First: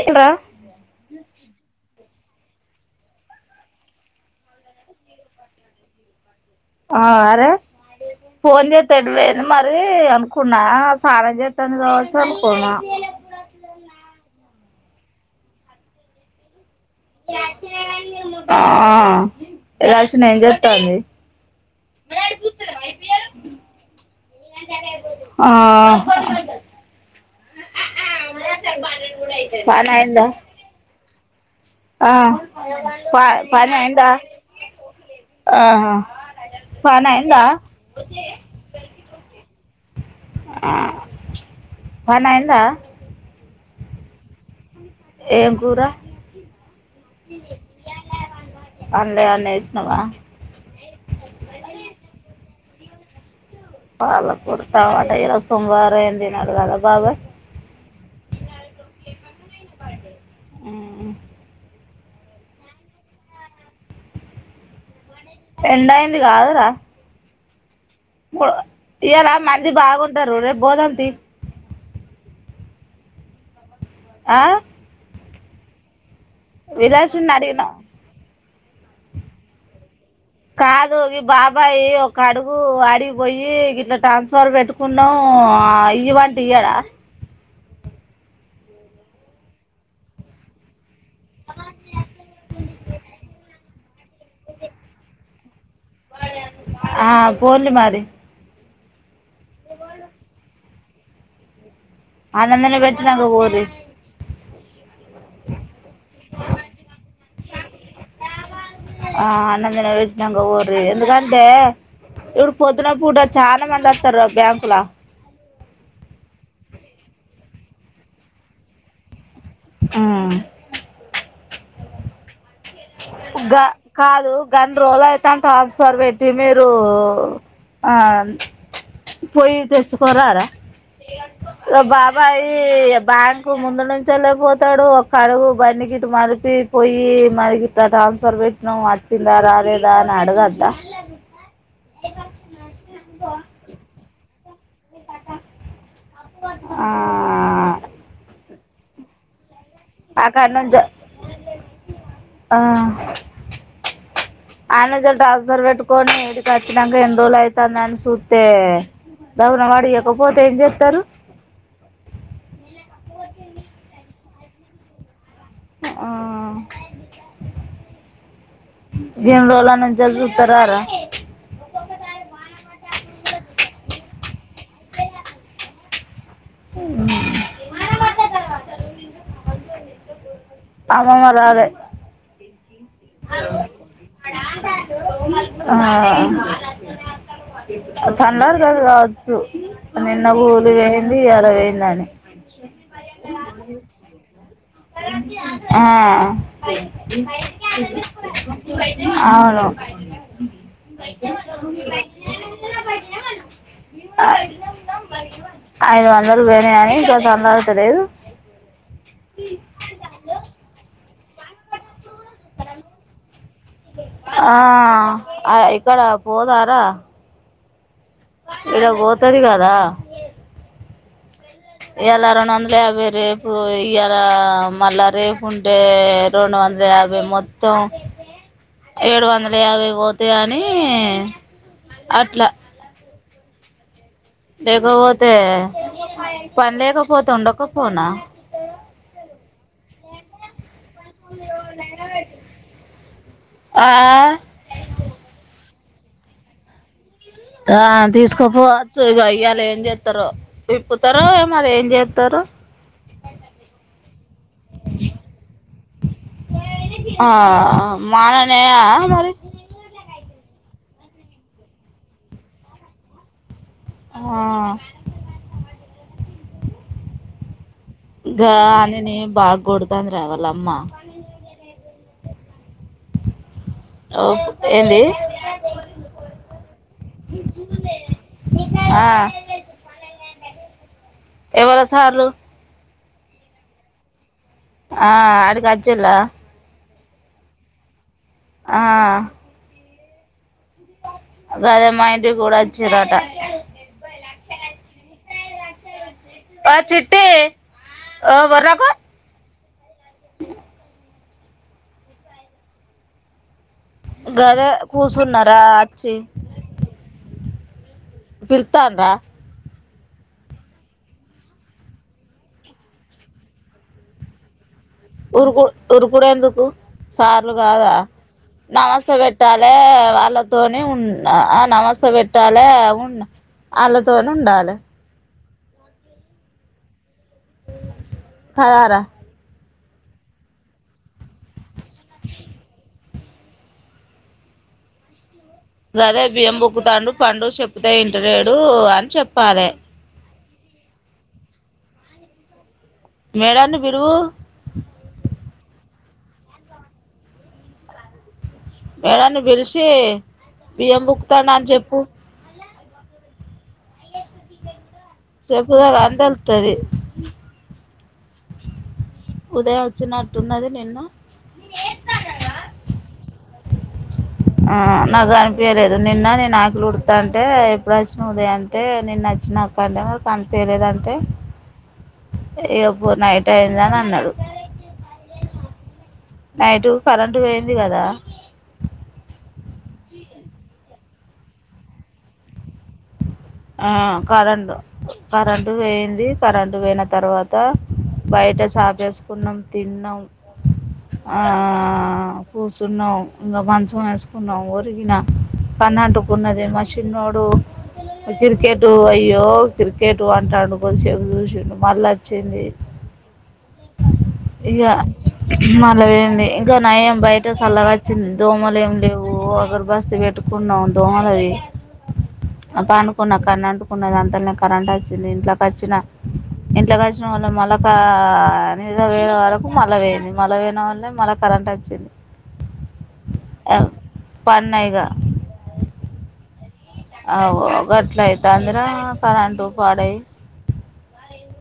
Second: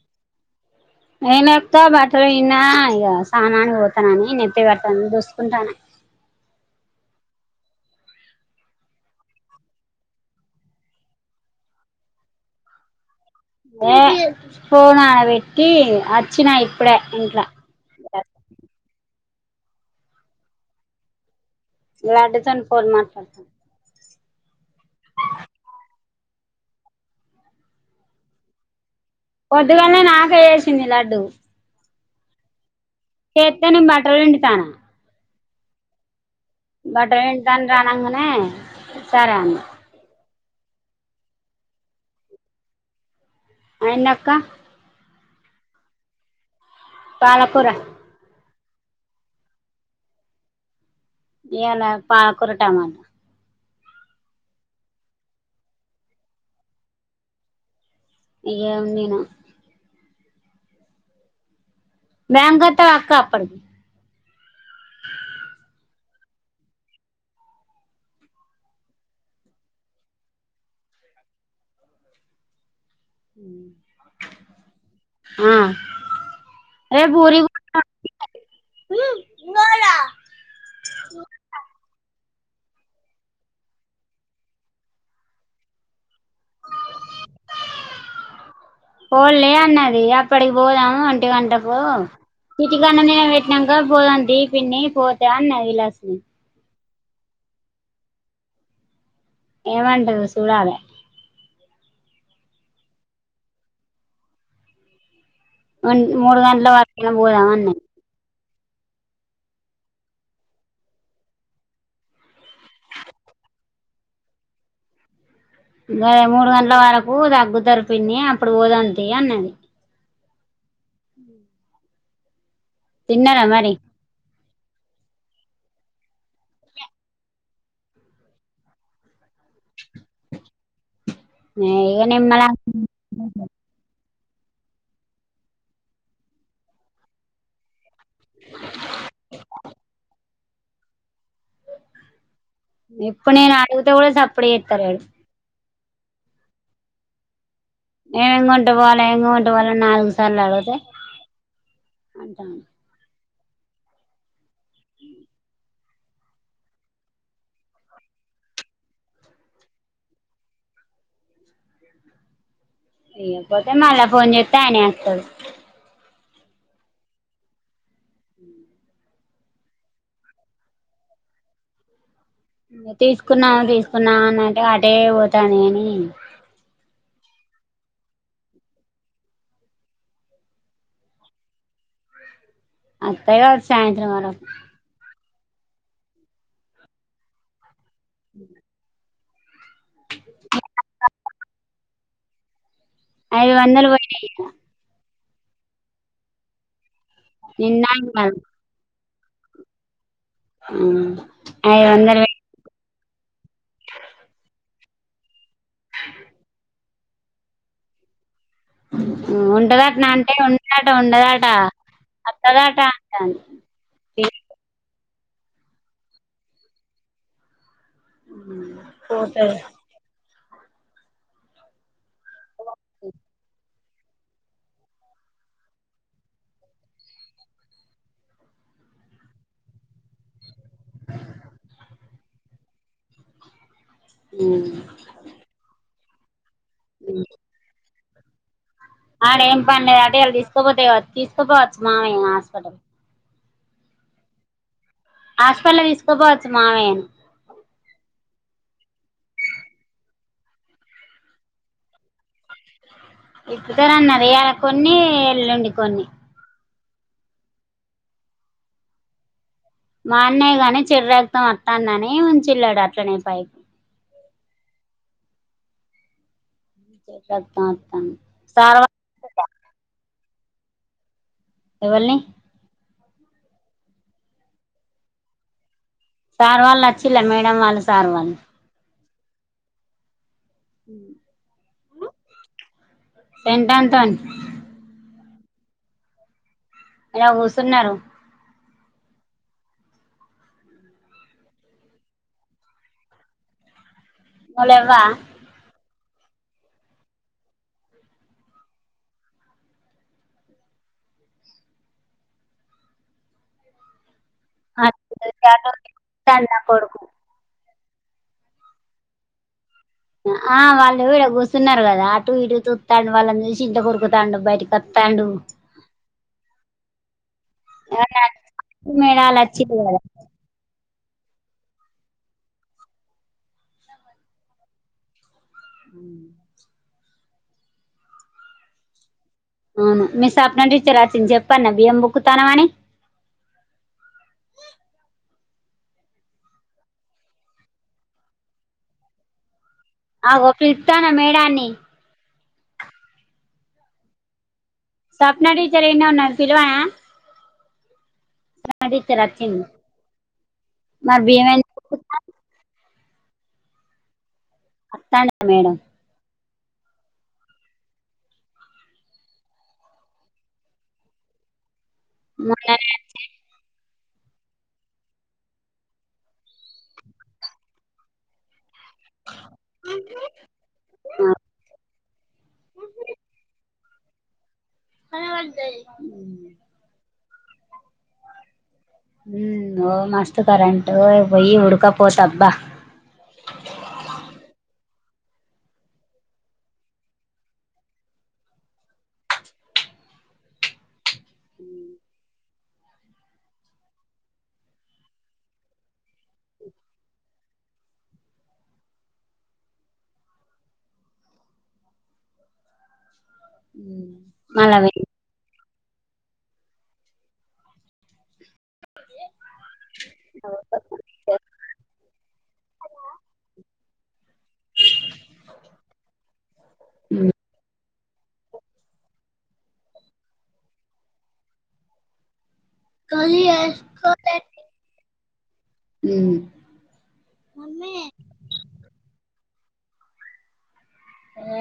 ఏంట్రా ఎనత బట్ ఇన్న ఇ సహనానికి పోతనని నే రే పడతాన ని దసుకుంటాన ఆ ఆరే ఫోన్ చేతే అటువోయింది మరి అనుకున్నా సన చేస్తంది గావచ్చు అనుకున్నా ఏ ఫోన్ ఆడ పెట్టి వచ్చినాయి ఆ రాసిన ఏం చెతంది లడ్డుతోని ఫోన్ మాట్లాడుతాను ఆ పని కొద్దిగానే అయిందా నాకేేసింది లడ్డు ఆ ప పని చేతోనే అయిందా బట్రోలు పిండు తా ఆహా పని బట్రవిం అయిందా దనంగానే సరే అన్న ఆ పని అయిందా అయిందా అక్క ఏం కూరా పాలకూర అలా ఏం అన్న ఏసినవ? ఇయల పాలకూర టమాటా పాలకూర టమాటా ఇయల సోమవారం ఏ తినడు కదా బాబాయ్? ఏం తిన హమ్మ బ్యాంక్ ఆతవ అక్క అప్పడికి ఎండ అయింది కాదురా [unintelligible] ఇయల మంది బాగుంటారు రేప్ పొద్దంతే ఉహ్ ఆ ఆ రేపు విలాషుడిని ఊరికి అడిగిన పోతాం కాదు ఈ బాబాయ్ ఓ కడుగు అడిగి పోయి ఇట్లా ట్రాన్స్ఫర్ పెట్టుకున్నాం ఇయిమంటే ఇయడా? పోలే అన్నది అప్పటికి పోదాం అన్ ఒంటి గంటకు సిటీ కండ నే పెట్టినాక పోదాం థీ పిన్ని పోతే అన్నది లక్ష్మీ ఆ పోర్లి మారీ ఏమంటదో చూడాలి అనందనే పేటినాక పోన్లి వన్ మూడు గంటల వరకనా పోదాం అన్నది ఆ ఆనందన వచ్చినక పోన్లి, ఎందుకంటే ఇప్పుడు పొద్దున పూట చాలా మంది వస్తారు బ్యాంకులా నే మూడు గంటల వరకు తాగుతారు పిన్ని అప్పుడు పోదాం థీ పిన్ని అన్నది. ఉహ్ తిన్నారా గ మరి కాదు గం రోల్ అయ్ తన్ ట్రాన్స్ఫర్ పెట్టి మీరు ఆ పొయి తెచ్చుకురారా ఇగ ఇగ బాబాయ్ నిమ్మలం బ్యాంక్ ముందు నున్ చల్లేపోతాడు ఒక ఆడుగు బడి గీటు మరిపి పోయి మరిగి గా ట్రాన్స్ఫర్ పెట్టినావ్ వచ్చిందా రాలేదా అని అడగద్దా? ఇప్పు నెన్ అడుగుతే కూడా సాప్ ఇప్పుడు చేతలేదు ఆ ఏం అంటావో నేన్ పోన్ ఇవల్ల నాలుగు సార్లు అక్కడ అడుగుతే నుంచి అంటాడు అది నుంచెలి ట్రాన్స్ఫర్ పెట్టుకొని ఈడికి వచ్చినాక ఎందుోజల అవుతుందని చూస్తే ధబున వాడు ఇ యకపోతే ఏం చేస్తారు ఇయకపోతే మల్ల ఫోన్ చేస్తే వాడే వస్తాడు ఆ ఉ ఏందోళనం జలుసుతారార తీసుకున్నా తీ వాళ్ళ న్నానంటే అటే పోతాని అని మ గవా అమ్మమ్మ రాలె అత్తయ్య వా సాయంత్రం వరో ఆ సన్నోడు కా సో నిన్న చుతే అది ఇయ్యాల పోయిందనే అయిదు వందలు పోయినాయి ఆ నిన్న ఇవాళ అవును ఉమ్ ఐదు వందలు ఆ ఐదు వందలు బిర్యానీ తొందర అయితది ఉంటద అంటే ఉన్నాడు ఉండదటా అత్తద టాంట ఆ ఆ ఇక్కడ పోదారా ఇలా పోతది కదా క ఇయ్యాల రెండు వందల యాభై రేపు ఇ ఇయ్యలా మళ్ళా రేపు ఉంటే రెండు వందల యాభై మొత్తం ఏడు వందల యాభై పోతే అనీ అట్లా ఉమ్ లేకపోతేనా రూపాయ్ ఐదు పని లేకపోతే ఉండకపోనా ఆడేం పనిలేదు అట ఇయాల తీసుకోపోతే తీసుకోపోవచ్చు మామయ్య ని హాస్పిటల్. ఆ హాస్పటల్ తీసుకోపోవచ్చు మావయ్యను ఆ తీసుకోపోవచ్చు ఇగా ఇయ్యాల ఏం చేత్తరో విప్పుతరో మరి ఏం చేత్తరో ఇప్పుతరు అన్నరు. ఇయాలా కొన్ని, ఎల్లుండి కొన్ని. ఆ మానినయా మరి మానినయ్ గాని చెడురక్తం అత్తాందని ఉంచిళ్ళట అట్లనే పైపు ఆ చెడు రక్తం వత్తాంది గా సార్ హనిని బాగ్ గొడతంది. అట వాళ్ళ అమ్మ ఎవల్ని ఓ పు ఏంది సార్ వాళ్ళు అచ్చిల్ల మేడం వాళ్ళు, సార్ వాళ్ళు ఆ హు ఎవరు సార్లు టెంటాంటన్ ఆ ఆడికచ్చిల్ల ఈడ కూసున్నరు. ఆ గదే మా ఇంటి కూడా అచ్చిరాట నువ్వు లేవ్వా ఒ చిట్టి ఒ వొర్రకు గదె కూర్చున్నరా అచ్చి నా కొడుకు పిల్తాండ్రా ఆ వాళ్ళు ఈడ కుసున్నరు కదా అటు ఇటు చుస్తాండు, వాళ్ళను చూసి ఇంట్లకి ఉరుకుతాండు, బయటకి వత్తాండు ఉరుకు ఉరుకుడు ఎందుకు సార్లు కాదా నమస్తే మేడాలు పెట్టాలె వచ్చింది కదా వాళ్ళతో అని ఉన్న ఆ నమస్తే పెట్టాలె ఉన్న అళ్ళతోని ఉండాలె. ఉ పదారా అవును మీ సప్న టీచర్ అచ్చింది చెప్ ప్పన్న బియ్యం బుక్కుతనవని. గదే బియ్యం బుక్కుతాండు పండు చెప్తే ఇంటలేడు అని చెప్పాలె ఆగో పీల్తనా మేడాన్ని మేడాన్ని పిలువు సప్న టీచర్ ఇన్నే ఉన్నది పిలువనా మేడం నీ వచ్చింది పిలిసి బియ్యం మరి బుక్కుతాండని ఎందుకు చెప్పు బుక్కుతాంది అ వత్తాండా మేడం చెప్పుతే కానీ తె తది ఉదయ వచ్చినట్టున్నది నిన్ను మ [unintelligible] ఆహ్ నాకు కనిపియలేదు నిన్న నేను యాకులు ఉడతంటే ఎప్పుడు వచ్చిన ఉదయటే అంటే నిన్న నచ్చినాక్క అంటే మరి కనిపేలేదంటే వచ్చింది ఇప్పు నైట్ అయింద అన్నాడు సర వాళ్ళదయి నైటూ కరెంటు పోయింది కదా అవ్ మస్తు కరెంటు పోయి ఉడకపోత అబ్బా ఆహ్ కరెంటు కరెంటు పోయింది కరెంటు పోయిన తర్వాత బయట సాపేసుకున్నాం తిన్నాం ఆహ్ కూచున్నాం ఇంకా మంచం వేసుకున్నాం ఒరిగిన కన్న అంటుకున్నదే మా చిన్నోడు క్రికెటు అయ్యో క్రికెటూ అంటాడు కొద్దిసేపు చూసిండు మల్ల వచ్చింది ఉమ్ మళ్ళ ఇగా వె- మళ ఏంది ఇంకా నయం బయట సల్లగా వచ్చింది దోమలు ఏం లేవు అరు బస్ పెట్టుకున్నాం దోమ లది అప్ప అను మొన్న కన్ను అంటుకున్నది అంతలానే కరెంట్ వచ్చింది ఇంట్లోకి వచ్చిన ఇంట్లోకి వచ్చిన ఉమ్ వాల్ల మొలక నిద వేన వరకు మళ్ళ వేయింది మళ వేయిన వాల్లే మళ్ళ కరెంట్ వచ్చింది కలిఎహ్ హమ్ పన్నా గట్లఅయితందిర పని పాడై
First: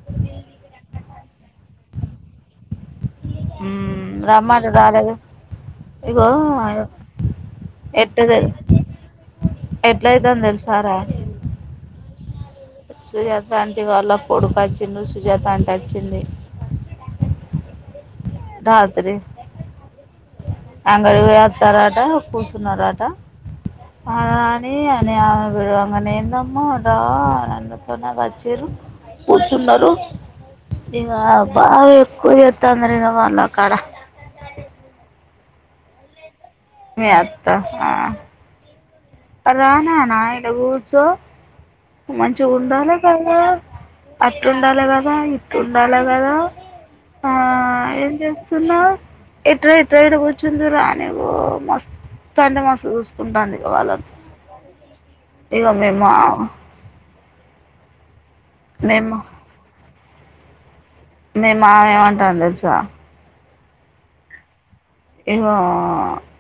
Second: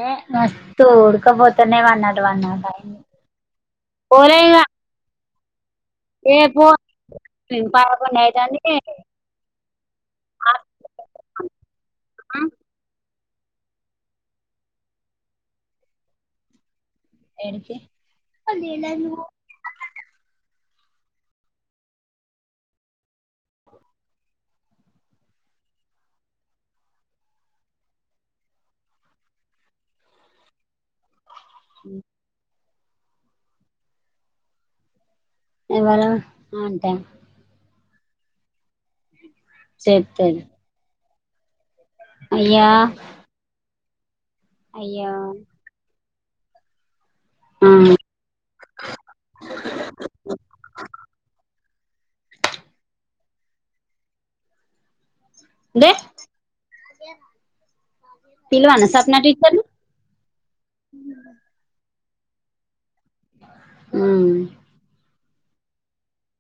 ఏ మాస్తు ఊడకపోతనే వన్ నాట్ వన్ నాట్ అంది హమ్ రమంటే రాలేదు ఇగో ఏ పో పదకొండు ఎట్ అయితాంది ఎట్లైతుందో తెలుసారా ఆ, సుజాత అంటి వాళ్ళ కొడుకు ఆచిండు సుజాత అంటి వచ్చింది ఎడికి రాత్రి అంగడి పోయి వాతరాట కూర్చున్నార ఆట రాని అని అమే పిలవంగానే ఏందమ్మా రా అతోనే [unintelligible] వచ్చిరూ పోతున్నారు ఇగా బావ ఎక్కు తొంద్రిగా పోలకాడ ఇవళ మీ అత్త ఆహ్ రా నాన్న చెప్తది ఇడ కూర్చో మంచి అయ్యా ఉండాల కాదా అట్లా ఉండాలే కథ అయ్యో ఇట్ల ఉండాలే వెర ఆ ఏం చేస్తున్నావు ఇటు రా ఇటు రా ఇటు కూర్చుందువు రా అని నీవు మస్తు అంటే మస్తు ఉంటుంది కావాలర్ దే ఇవమేమా పిల్వానా సప్నా టీచర్ నీ మే మామ ఏమంటా తెలుసా అ ఇగో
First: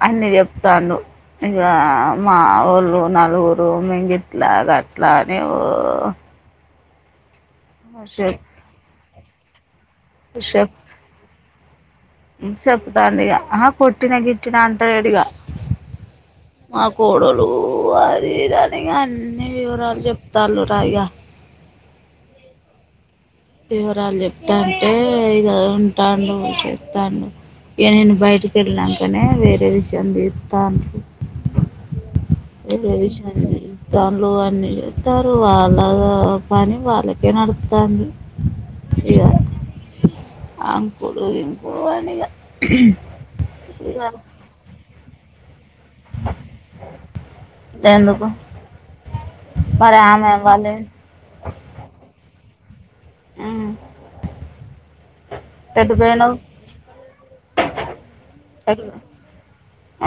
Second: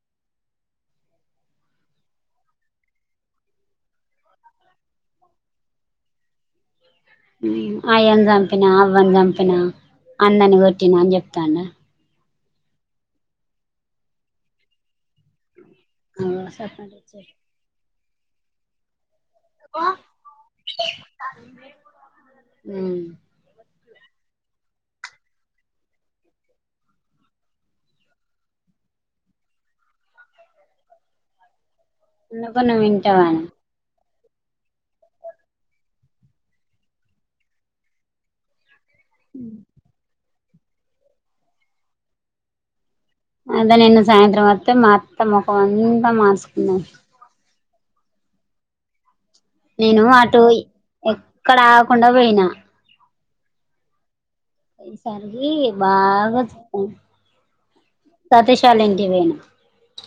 అన్ని చెప్తాను ఇక మా ఊళ్ళు నలుగురు మింగిట్లా అట్లాని [inaudible] వందంపిన అన్నని కొట్టిన అని చెప్తున్నారు చెప్తాం ఇక ఆ కొట్టిన గిట్టిన అంటలేడుగ మా సపరేట్ వచ్చేది కోడళు అ తీదనిన్ వివరాలు చెప్తలు రాయ వివరాలు చెప్తాంటే ఇక ఉంటాడు చేస్తాడు ఇక నేను బయటికి వెళ్ళినాకనే వేరే విషయం తీస్తాను అన్నకుణ వింటావాని దాంట్లో అన్నీ చెస్తారు వాళ్ళ పని వాళ్ళకే నడుతంది హ అ కుడు ఇం కుడువానిగా అంట నిన్న సాయంత్రం వత్త మ తమ అంత మార్చుకుందను ఎందుకు మరి నేను ఆమె అటు వాళ్ళు ఎక్కడ ఆకుండా పోయినా ఆ అ సర బాగా చె ఎటు తతషాలంటికి పోయిన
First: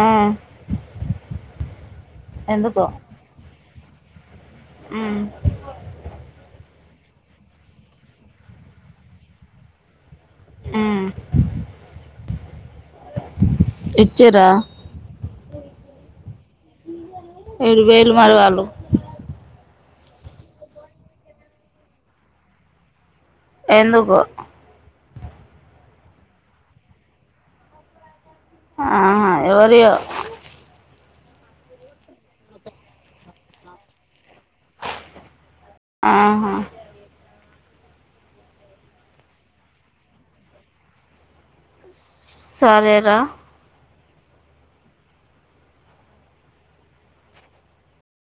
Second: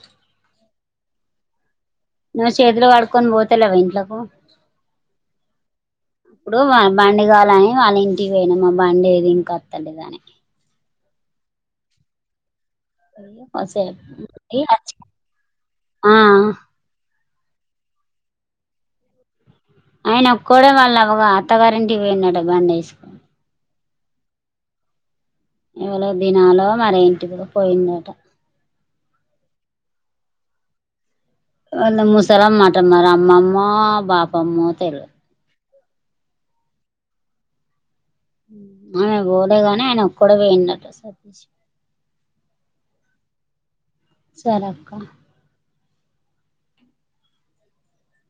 ఉమ్, నువ్ చేతిలో వాడుకొ పోతేలవై లాకు ఆ అప్పుడు బండి కాలని వాళ్ళ ఇంటికి పోయినాం ఆ బండి ఏది ఇంక స్తలేదని ఆ ఇచ్చిర్రా వ ఏడు వేలు మరవాళ్ళు ఆయన ఒక్కడ వాళ్ళు అ అత్తగారింటి పోయినడు బం వేసుకని ఎందుకు ఎవళ దినాలో మరేంటిది పోయిందట ఆహా ఎవరిో అ మూసెల మాట మార అమ్మామ్మ పాప అమ్మ తెలి ఆహా ఆమె పోదేగాని ఆయన ఒక్కడ పోయినట్టు సతీ సరరా చాలక్క